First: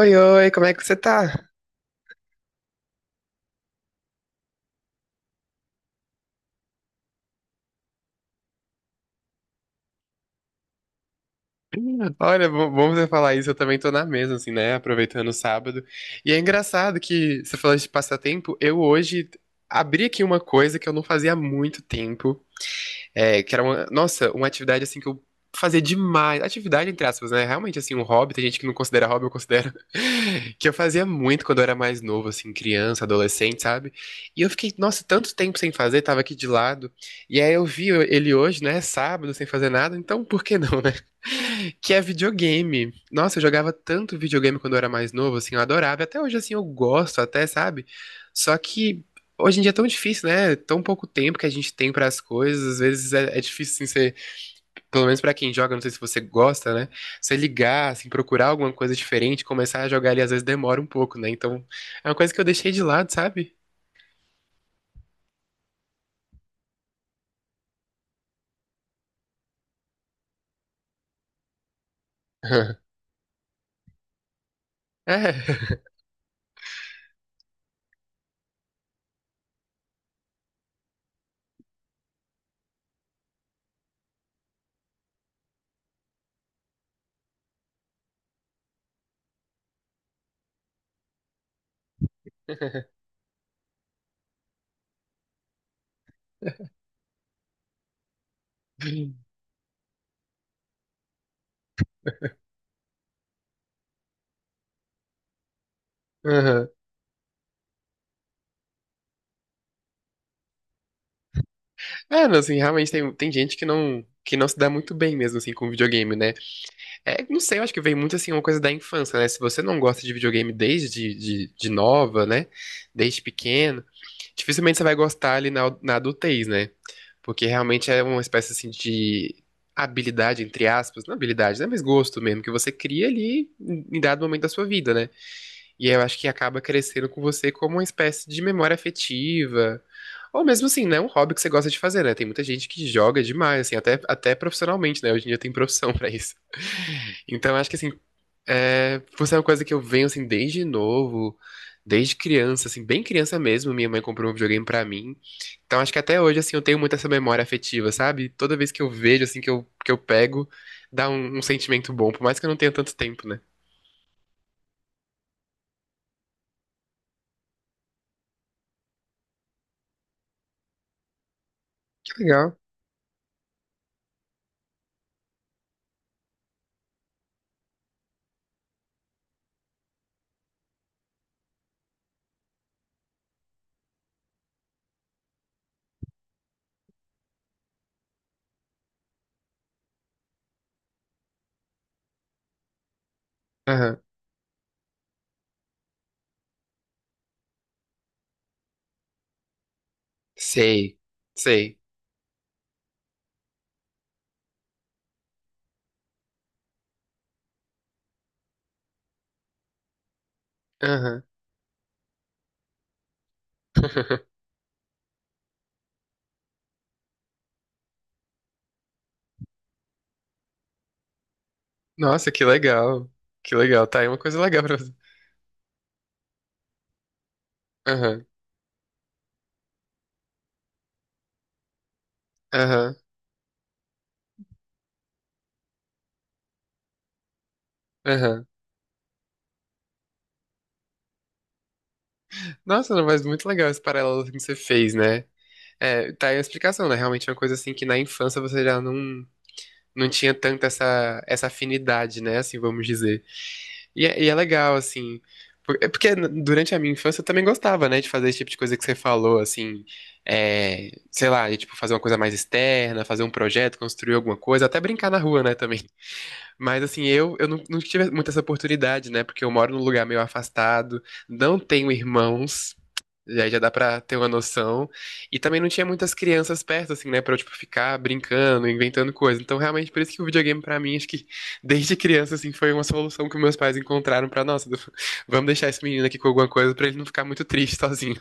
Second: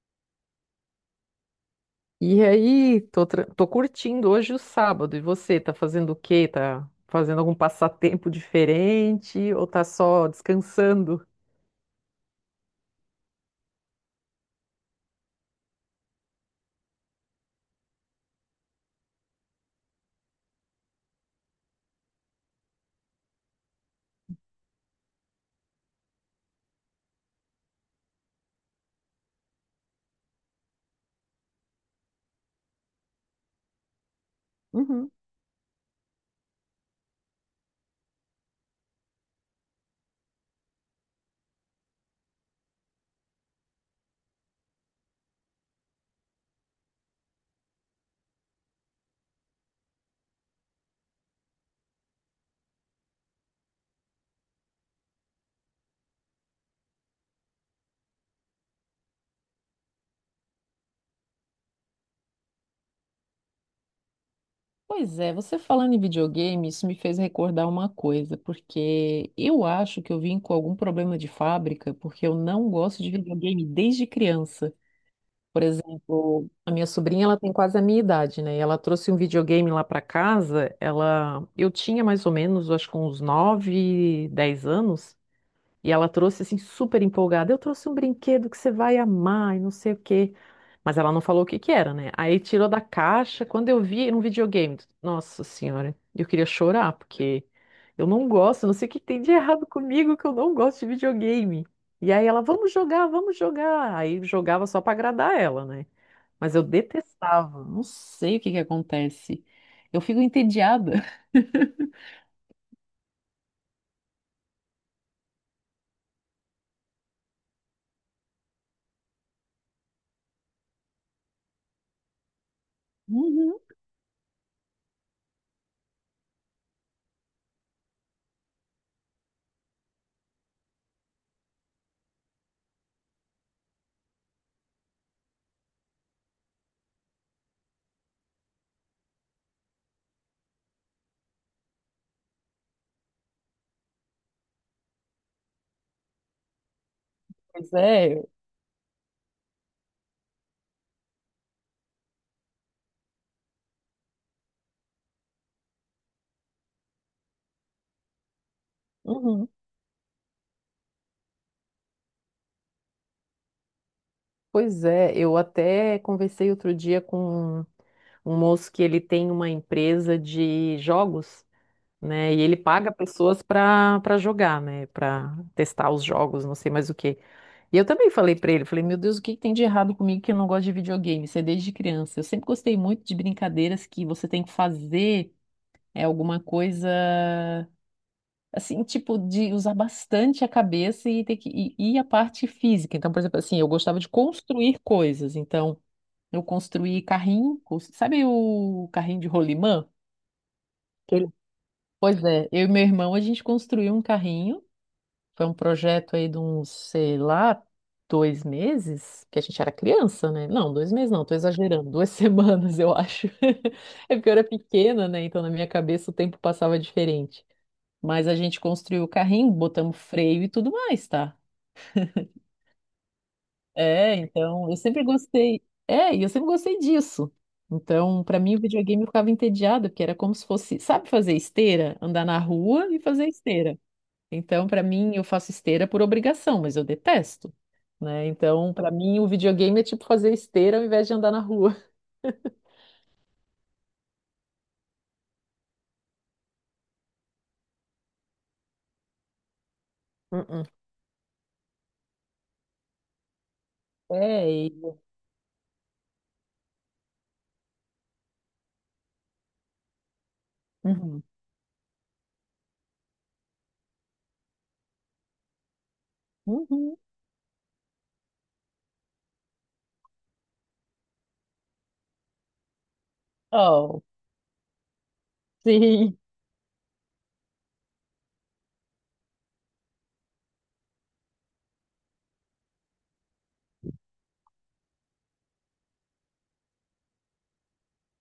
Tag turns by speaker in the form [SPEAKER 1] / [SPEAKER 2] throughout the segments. [SPEAKER 1] Oi, oi, como é que você tá?
[SPEAKER 2] E aí, tô, tô curtindo hoje o sábado. E você, tá fazendo o quê? Tá fazendo algum passatempo diferente ou tá só descansando?
[SPEAKER 1] Olha, bom você falar isso, eu também tô na mesma, assim, né? Aproveitando o sábado. E é engraçado que você falou de passatempo, eu hoje abri aqui uma coisa que eu não fazia há muito tempo, é, que era uma, nossa, uma atividade assim que eu fazia demais. Atividade, entre aspas, né? Realmente, assim, um hobby. Tem gente que não considera hobby, eu considero. Que eu fazia muito quando eu era mais novo, assim, criança, adolescente, sabe? E eu fiquei, nossa,
[SPEAKER 2] Uhum.
[SPEAKER 1] tanto tempo sem fazer, tava aqui de lado. E aí eu vi ele hoje, né? Sábado, sem fazer nada. Então, por que não, né? Que é videogame. Nossa, eu jogava tanto videogame quando eu era mais novo, assim, eu adorava. Até hoje, assim, eu gosto, até, sabe? Só que hoje em dia é tão difícil, né? É tão pouco tempo que a gente tem para as coisas. Às vezes é difícil, assim, você, pelo menos para quem joga, não sei se você gosta, né? Você ligar, assim, procurar alguma coisa diferente, começar a jogar ali, às vezes demora um pouco, né? Então, é uma coisa que eu deixei de lado, sabe?
[SPEAKER 2] Pois é, você falando em videogame, isso me fez recordar uma coisa, porque eu acho que eu vim com algum problema de fábrica, porque eu não gosto de videogame desde criança.
[SPEAKER 1] É.
[SPEAKER 2] Por exemplo, a minha sobrinha, ela tem quase a minha idade, né? E ela trouxe um videogame lá pra casa, ela eu tinha mais ou menos, acho que uns 9, 10 anos. E ela trouxe assim super empolgada. Eu trouxe um brinquedo que você vai amar e não sei o quê. Mas ela não falou o que que era, né? Aí tirou da caixa. Quando eu vi, era um videogame. Nossa senhora, eu queria chorar porque eu não gosto, não sei o que tem de errado comigo que eu não gosto de videogame. E aí ela, vamos jogar, vamos jogar. Aí jogava só pra agradar ela, né? Mas eu
[SPEAKER 1] Aham.
[SPEAKER 2] detestava. Não sei o que que acontece. Eu fico entediada.
[SPEAKER 1] É, não, assim, realmente tem gente que não se dá muito bem mesmo, assim, com videogame, né? É, não sei, eu acho que vem muito, assim, uma coisa da infância, né? Se você não gosta de videogame desde de nova, né? Desde
[SPEAKER 2] Uhum.
[SPEAKER 1] pequeno, dificilmente você vai gostar ali na, na adultez, né? Porque realmente é uma espécie assim de habilidade, entre aspas, não habilidade, né? Mas gosto mesmo, que você cria ali em dado momento da sua vida, né? E eu acho que acaba crescendo com você como uma espécie de memória afetiva. Ou mesmo assim, né? Um hobby que você gosta de fazer, né? Tem muita gente que joga demais, assim, até, até profissionalmente, né? Hoje em dia tem profissão pra isso. Então, acho
[SPEAKER 2] Pois
[SPEAKER 1] que assim,
[SPEAKER 2] é.
[SPEAKER 1] é, por ser uma coisa que eu venho assim desde novo, desde criança, assim, bem criança mesmo, minha mãe comprou um videogame pra mim. Então acho que até hoje assim eu tenho muito essa memória afetiva, sabe? Toda vez que eu vejo assim
[SPEAKER 2] Uhum.
[SPEAKER 1] que eu pego, dá um, um sentimento bom, por mais que eu não tenha tanto tempo, né?
[SPEAKER 2] Pois é, eu até conversei outro dia com um moço que ele tem uma empresa de jogos,
[SPEAKER 1] Que
[SPEAKER 2] né? E ele
[SPEAKER 1] legal.
[SPEAKER 2] paga pessoas para jogar, né? Para testar os jogos, não sei mais o quê. E eu também falei para ele, falei, meu Deus, o que que tem de errado comigo que eu não gosto de videogame? Isso é desde criança. Eu sempre gostei muito de brincadeiras que você tem que fazer é alguma coisa assim, tipo, de usar bastante a cabeça e ter que e a parte física. Então, por exemplo, assim, eu gostava
[SPEAKER 1] Aham.
[SPEAKER 2] de construir coisas. Então, eu construí carrinho, sabe o carrinho de rolimã?
[SPEAKER 1] Sei.
[SPEAKER 2] Aquele-
[SPEAKER 1] Sei.
[SPEAKER 2] Pois é, eu e meu irmão, a gente construiu um carrinho. Foi um projeto aí de uns, sei lá, dois meses, que a gente era criança, né? Não, dois meses
[SPEAKER 1] Aham.
[SPEAKER 2] não, tô exagerando, duas semanas, eu acho. É porque eu era pequena, né? Então na minha cabeça o tempo passava diferente. Mas a gente construiu o carrinho, botamos freio e tudo mais, tá?
[SPEAKER 1] Nossa, que legal. Que legal. Tá aí
[SPEAKER 2] É,
[SPEAKER 1] uma coisa legal
[SPEAKER 2] então eu
[SPEAKER 1] pra fazer.
[SPEAKER 2] sempre gostei. É, e eu sempre gostei disso. Então,
[SPEAKER 1] Aham.
[SPEAKER 2] pra mim, o videogame eu ficava entediada, porque era como se fosse, sabe fazer esteira? Andar na rua
[SPEAKER 1] Aham.
[SPEAKER 2] e fazer esteira. Então, pra mim, eu faço esteira por obrigação, mas eu detesto, né?
[SPEAKER 1] Aham.
[SPEAKER 2] Então, pra mim, o videogame é tipo fazer esteira ao invés de andar na rua.
[SPEAKER 1] Nossa, não, mas muito legal esse paralelo assim, que você fez, né? É, tá aí a explicação, né? Realmente é uma coisa assim que na infância você já não, não tinha
[SPEAKER 2] uh
[SPEAKER 1] tanta essa, essa afinidade, né? Assim, vamos dizer. E é
[SPEAKER 2] É,
[SPEAKER 1] legal,
[SPEAKER 2] e...
[SPEAKER 1] assim. Porque durante a minha infância eu também gostava, né, de fazer esse tipo de coisa que você falou, assim, é,
[SPEAKER 2] Uhum.
[SPEAKER 1] sei lá, de, tipo, fazer uma coisa mais externa, fazer um projeto, construir alguma coisa, até brincar na rua, né, também. Mas
[SPEAKER 2] Uhum.
[SPEAKER 1] assim, eu não, não tive muita essa oportunidade, né? Porque eu moro num lugar meio afastado, não tenho irmãos, já dá pra
[SPEAKER 2] Oh,
[SPEAKER 1] ter uma noção. E também não tinha muitas
[SPEAKER 2] sim.
[SPEAKER 1] crianças perto, assim, né? Pra eu, tipo, ficar brincando, inventando coisa. Então, realmente, por isso que o videogame, pra mim, acho que desde criança, assim, foi uma solução que meus pais encontraram pra, nossa, vamos deixar esse menino aqui com alguma coisa pra ele não ficar muito triste sozinho.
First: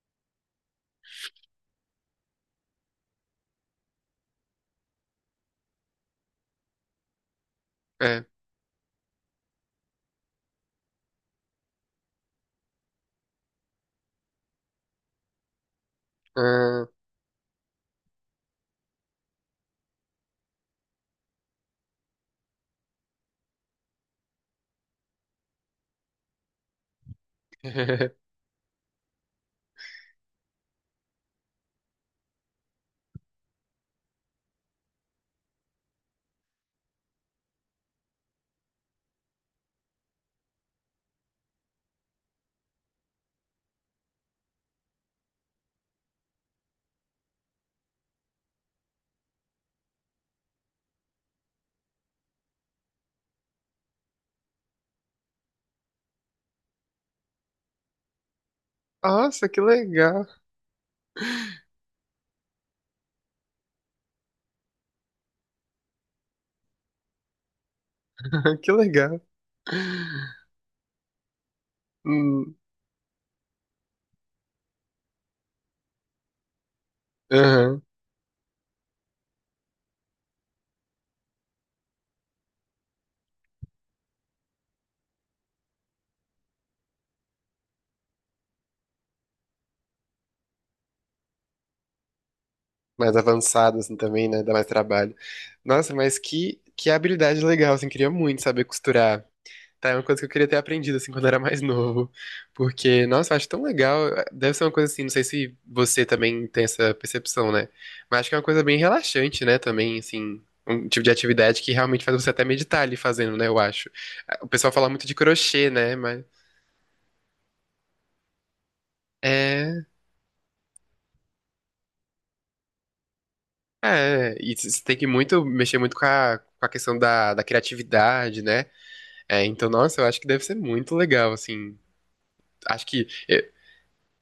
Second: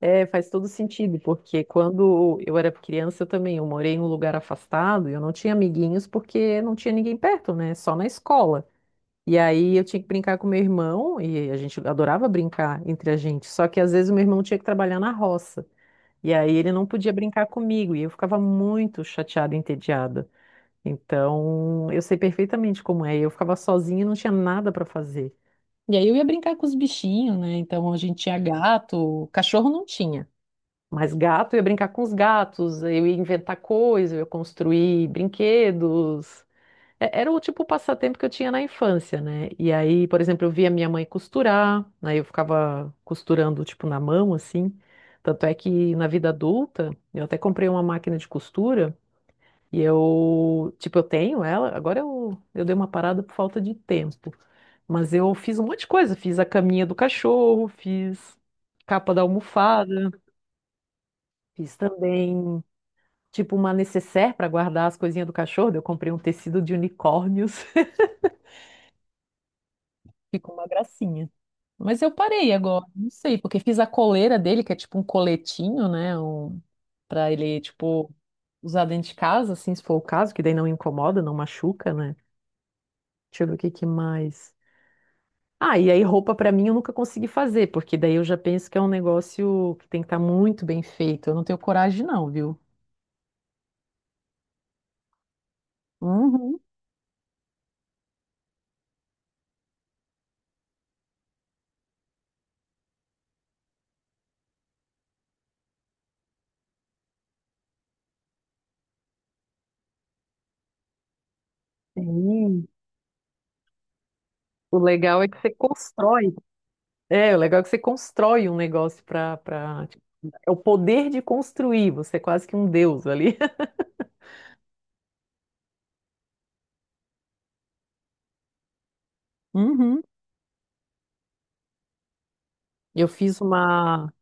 [SPEAKER 2] É, faz todo sentido, porque quando eu era criança eu também, eu morei em um lugar afastado, e eu não tinha amiguinhos porque não tinha ninguém perto, né? Só na
[SPEAKER 1] É.
[SPEAKER 2] escola. E aí eu tinha que brincar com meu irmão, e a gente adorava brincar entre a gente, só que às vezes o meu irmão tinha que trabalhar na roça, e aí ele
[SPEAKER 1] Ah.
[SPEAKER 2] não podia brincar comigo, e eu ficava muito chateada e entediada. Então, eu sei perfeitamente como é, eu ficava sozinha e não tinha nada para fazer. E aí eu ia brincar com os bichinhos, né? Então a gente tinha gato, cachorro não tinha. Mas gato, eu ia brincar com os gatos, eu ia inventar coisas, eu ia construir brinquedos. Era o tipo de passatempo que eu tinha na infância, né? E aí, por exemplo, eu via minha mãe costurar, aí eu ficava costurando, tipo, na mão, assim. Tanto é que na vida adulta, eu até comprei uma máquina de costura e eu, tipo, eu tenho ela, agora eu dei uma parada por falta de tempo. Mas eu fiz um monte de coisa, fiz a caminha do cachorro, fiz capa da
[SPEAKER 1] Nossa, que
[SPEAKER 2] almofada,
[SPEAKER 1] legal,
[SPEAKER 2] fiz também tipo uma necessaire para guardar as coisinhas do cachorro. Eu comprei um tecido de unicórnios.
[SPEAKER 1] que legal.
[SPEAKER 2] Ficou uma gracinha. Mas eu parei
[SPEAKER 1] Hum.
[SPEAKER 2] agora, não sei, porque fiz a coleira dele, que é tipo um coletinho, né? Um... Pra ele,
[SPEAKER 1] Aham.
[SPEAKER 2] tipo, usar dentro de casa, assim, se for o caso, que daí não incomoda, não machuca, né? Deixa eu ver o que que mais. Ah, e aí roupa pra mim eu nunca consegui fazer, porque daí eu já penso que é um negócio que tem que estar muito bem feito. Eu não tenho coragem, não, viu?
[SPEAKER 1] Mais avançado, assim, também, né? Dá mais trabalho. Nossa, mas
[SPEAKER 2] Uhum.
[SPEAKER 1] que habilidade legal, assim, queria muito saber costurar. Tá, é uma coisa que eu queria ter aprendido, assim, quando era mais novo. Porque, nossa, eu acho tão legal. Deve ser uma coisa assim, não sei se você também tem essa percepção, né? Mas acho que é uma coisa bem relaxante, né? Também, assim, um tipo de atividade que realmente faz você até
[SPEAKER 2] Sim.
[SPEAKER 1] meditar ali fazendo, né? Eu acho. O pessoal
[SPEAKER 2] O
[SPEAKER 1] fala muito de
[SPEAKER 2] legal é que você
[SPEAKER 1] crochê, né? Mas.
[SPEAKER 2] constrói. É, o legal é que você constrói um negócio para
[SPEAKER 1] É,
[SPEAKER 2] para é o poder de construir, você é quase que um deus ali.
[SPEAKER 1] e você tem que muito mexer muito com a questão da, da criatividade, né? É, então, nossa,
[SPEAKER 2] Uhum.
[SPEAKER 1] eu acho que deve ser muito legal, assim. Acho que.
[SPEAKER 2] Eu fiz
[SPEAKER 1] eu-
[SPEAKER 2] uma,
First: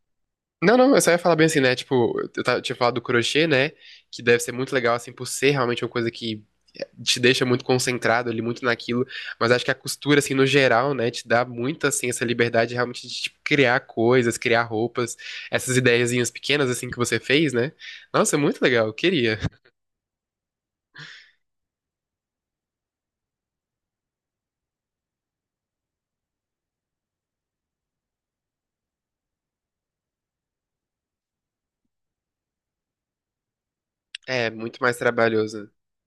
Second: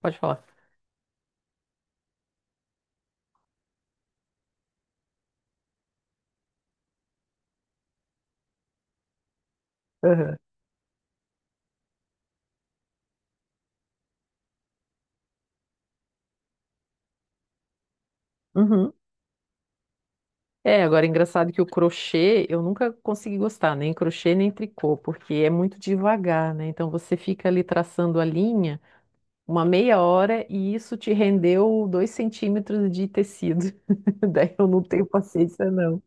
[SPEAKER 2] pode falar.
[SPEAKER 1] Não, não, eu só ia falar bem assim, né? Tipo, tinha falado do crochê, né? Que deve ser muito legal, assim, por ser realmente uma coisa que te deixa muito concentrado ali, muito naquilo. Mas acho que a costura, assim,
[SPEAKER 2] Aham.
[SPEAKER 1] no geral, né? Te dá muito, assim, essa liberdade realmente de, tipo, criar coisas, criar roupas, essas ideiazinhas pequenas, assim, que você fez, né? Nossa, muito legal, eu
[SPEAKER 2] Uhum.
[SPEAKER 1] queria.
[SPEAKER 2] É, agora é engraçado que o crochê eu nunca consegui gostar, nem crochê nem tricô, porque é muito devagar, né? Então você fica ali traçando a linha uma meia hora e isso te rendeu dois centímetros de tecido.
[SPEAKER 1] É,
[SPEAKER 2] Daí eu
[SPEAKER 1] muito
[SPEAKER 2] não
[SPEAKER 1] mais
[SPEAKER 2] tenho
[SPEAKER 1] trabalhoso.
[SPEAKER 2] paciência, não.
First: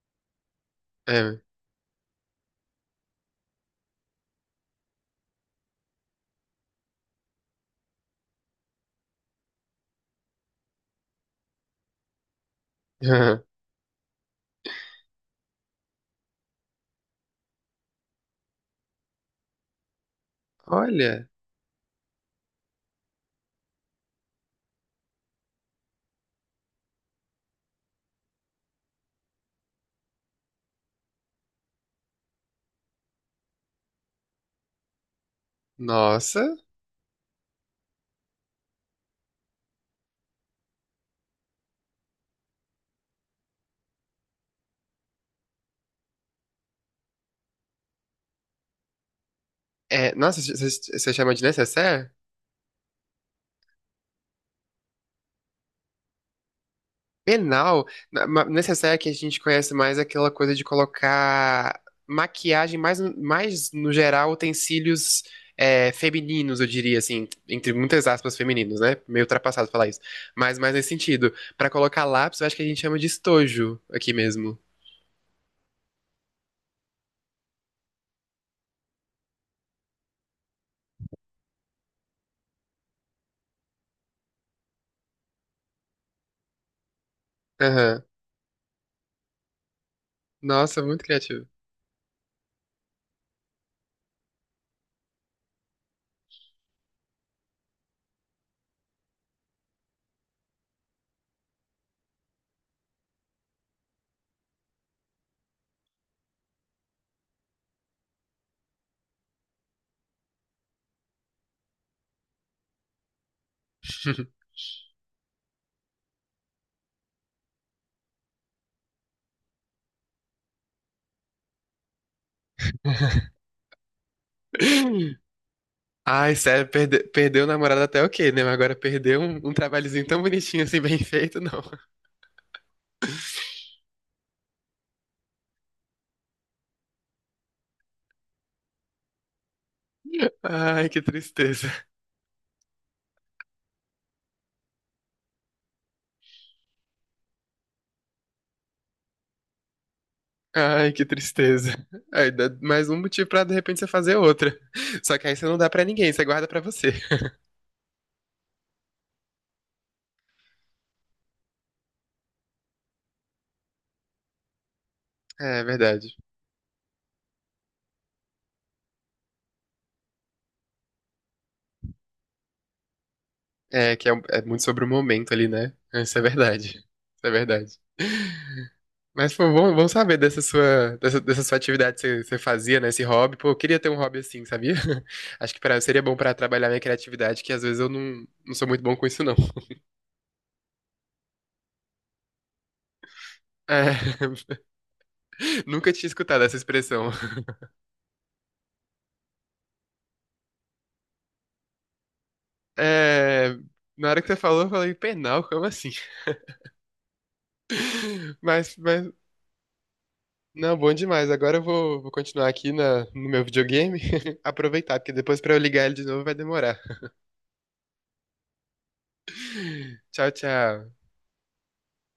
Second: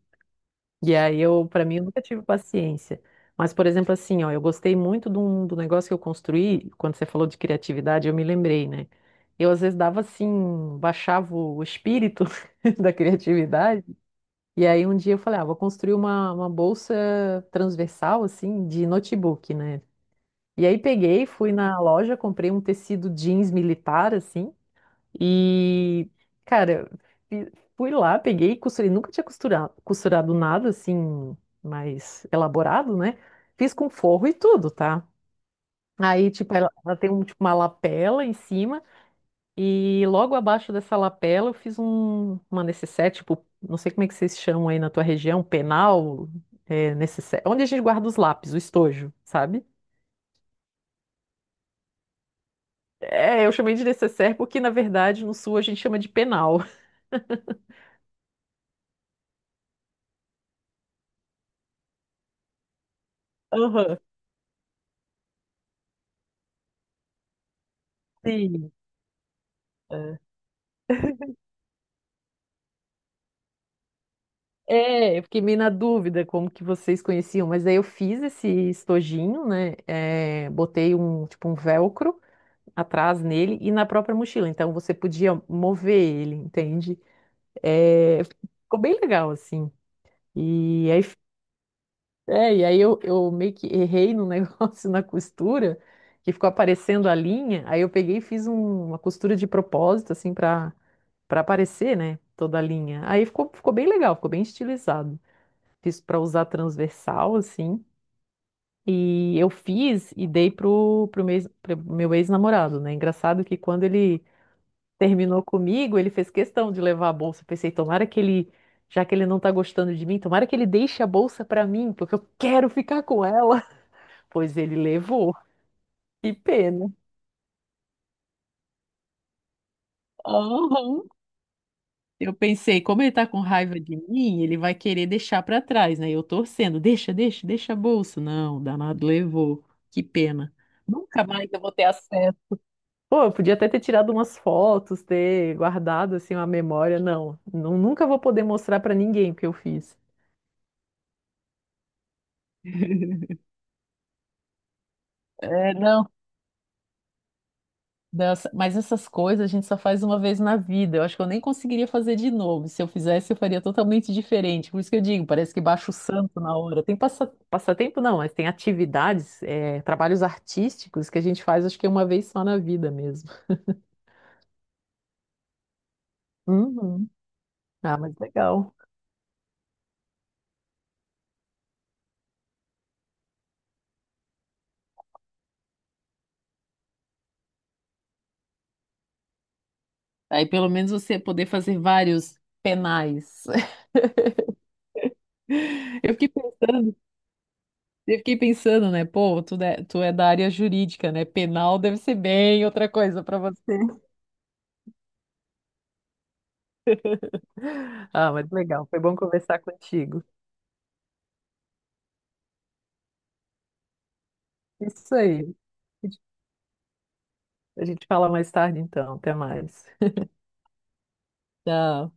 [SPEAKER 2] E aí
[SPEAKER 1] É.
[SPEAKER 2] eu, para mim, eu nunca tive paciência. Mas, por exemplo, assim, ó, eu gostei muito de do negócio que eu construí, quando você falou de criatividade, eu me lembrei, né? Eu às vezes dava assim, baixava o espírito da criatividade. E aí um dia eu falei, ah, vou construir uma bolsa transversal, assim, de notebook, né? E aí peguei,
[SPEAKER 1] Olha,
[SPEAKER 2] fui na loja, comprei um tecido jeans militar, assim, e, cara, fi- fui lá, peguei, costurei. Nunca tinha costurado, costurado nada assim, mais elaborado, né? Fiz com forro e tudo, tá? Aí, tipo,
[SPEAKER 1] nossa.
[SPEAKER 2] ela tem um, tipo, uma lapela em cima, e logo abaixo dessa lapela eu fiz um, uma necessaire, tipo, não sei como é que vocês chamam aí na tua região, um penal, é, necessaire, onde a gente guarda os lápis, o estojo, sabe?
[SPEAKER 1] É, nossa, você chama de necessaire?
[SPEAKER 2] É, eu chamei de necessaire porque, na verdade, no sul a gente chama de penal.
[SPEAKER 1] Penal, nessa que a gente conhece mais aquela coisa de colocar maquiagem mais, mais no
[SPEAKER 2] Aham.
[SPEAKER 1] geral, utensílios é, femininos, eu diria assim, entre muitas aspas
[SPEAKER 2] Sim.
[SPEAKER 1] femininos, né? Meio ultrapassado falar isso. Mas mais nesse sentido. Pra colocar lápis, eu acho que a gente chama de estojo aqui mesmo.
[SPEAKER 2] É, eu fiquei meio na dúvida como que vocês conheciam, mas aí eu fiz esse estojinho, né? É, botei um tipo um velcro atrás nele e na própria mochila, então você podia mover ele, entende?
[SPEAKER 1] Aham.
[SPEAKER 2] É, ficou bem legal assim.
[SPEAKER 1] Nossa,
[SPEAKER 2] E
[SPEAKER 1] muito
[SPEAKER 2] aí,
[SPEAKER 1] criativo.
[SPEAKER 2] é, e aí eu meio que errei no negócio na costura, que ficou aparecendo a linha. Aí eu peguei e fiz uma costura de propósito assim para aparecer, né? Toda a linha. Aí ficou bem legal, ficou bem estilizado fiz para usar transversal, assim. E eu fiz e dei pro, pro meu, ex- pro meu ex-namorado, né? Engraçado que quando ele terminou comigo, ele fez questão de levar a bolsa. Eu pensei, tomara que ele, já que ele não tá gostando de mim, tomara que ele deixe a bolsa pra mim, porque eu quero ficar com ela. Pois ele levou. Que
[SPEAKER 1] Ai, sério,
[SPEAKER 2] pena.
[SPEAKER 1] perdeu o namorado até o quê, né? Mas agora perdeu um, um trabalhozinho tão bonitinho assim, bem
[SPEAKER 2] Aham.
[SPEAKER 1] feito, não.
[SPEAKER 2] Eu pensei, como ele tá com raiva de mim, ele vai querer deixar pra trás, né? Eu torcendo, deixa, deixa, deixa a bolsa. Não, danado levou. Que pena.
[SPEAKER 1] Ai, que
[SPEAKER 2] Nunca mais eu
[SPEAKER 1] tristeza.
[SPEAKER 2] vou ter acesso. Pô, eu podia até ter tirado umas fotos, ter guardado assim uma memória. Não, nunca vou poder mostrar pra ninguém o que eu fiz.
[SPEAKER 1] Ai, que tristeza. Aí dá mais um motivo pra de repente você fazer outra. Só que aí você não dá
[SPEAKER 2] É,
[SPEAKER 1] pra
[SPEAKER 2] não.
[SPEAKER 1] ninguém, você guarda pra você.
[SPEAKER 2] Nossa, mas essas coisas a gente só faz uma vez na vida. Eu acho que eu nem conseguiria fazer de novo. Se eu fizesse, eu faria totalmente diferente. Por isso que eu digo, parece
[SPEAKER 1] É,
[SPEAKER 2] que
[SPEAKER 1] é
[SPEAKER 2] baixa o
[SPEAKER 1] verdade.
[SPEAKER 2] santo na hora. Tem passa, passatempo, não, mas tem atividades, é, trabalhos artísticos que a gente faz, acho que uma vez só na vida mesmo.
[SPEAKER 1] É que é, é muito sobre o momento ali, né? Isso é verdade.
[SPEAKER 2] Uhum.
[SPEAKER 1] Isso é verdade.
[SPEAKER 2] Ah, mas legal.
[SPEAKER 1] Mas, pô, bom, bom saber dessa sua, dessa, dessa sua atividade que você, você fazia, né? Esse hobby. Pô, eu queria ter um hobby assim, sabia? Acho que pra, seria bom pra trabalhar minha criatividade, que às vezes eu não, não sou muito bom com isso, não.
[SPEAKER 2] Aí pelo menos você poder fazer vários penais.
[SPEAKER 1] É, nunca tinha
[SPEAKER 2] Eu fiquei
[SPEAKER 1] escutado essa
[SPEAKER 2] pensando,
[SPEAKER 1] expressão.
[SPEAKER 2] eu fiquei pensando, né? Pô, tu, tu é da área jurídica, né? Penal deve ser bem outra coisa para você.
[SPEAKER 1] É, na hora que você falou, eu falei, penal, como assim?
[SPEAKER 2] Ah, mas
[SPEAKER 1] Mas,
[SPEAKER 2] legal. Foi
[SPEAKER 1] mas
[SPEAKER 2] bom conversar contigo.
[SPEAKER 1] não, bom demais. Agora eu vou, vou continuar aqui na, no meu videogame. Aproveitar, porque
[SPEAKER 2] Isso
[SPEAKER 1] depois
[SPEAKER 2] aí.
[SPEAKER 1] pra eu ligar ele de novo vai demorar.
[SPEAKER 2] A gente fala mais tarde, então. Até mais.
[SPEAKER 1] Tchau, tchau.
[SPEAKER 2] Tchau.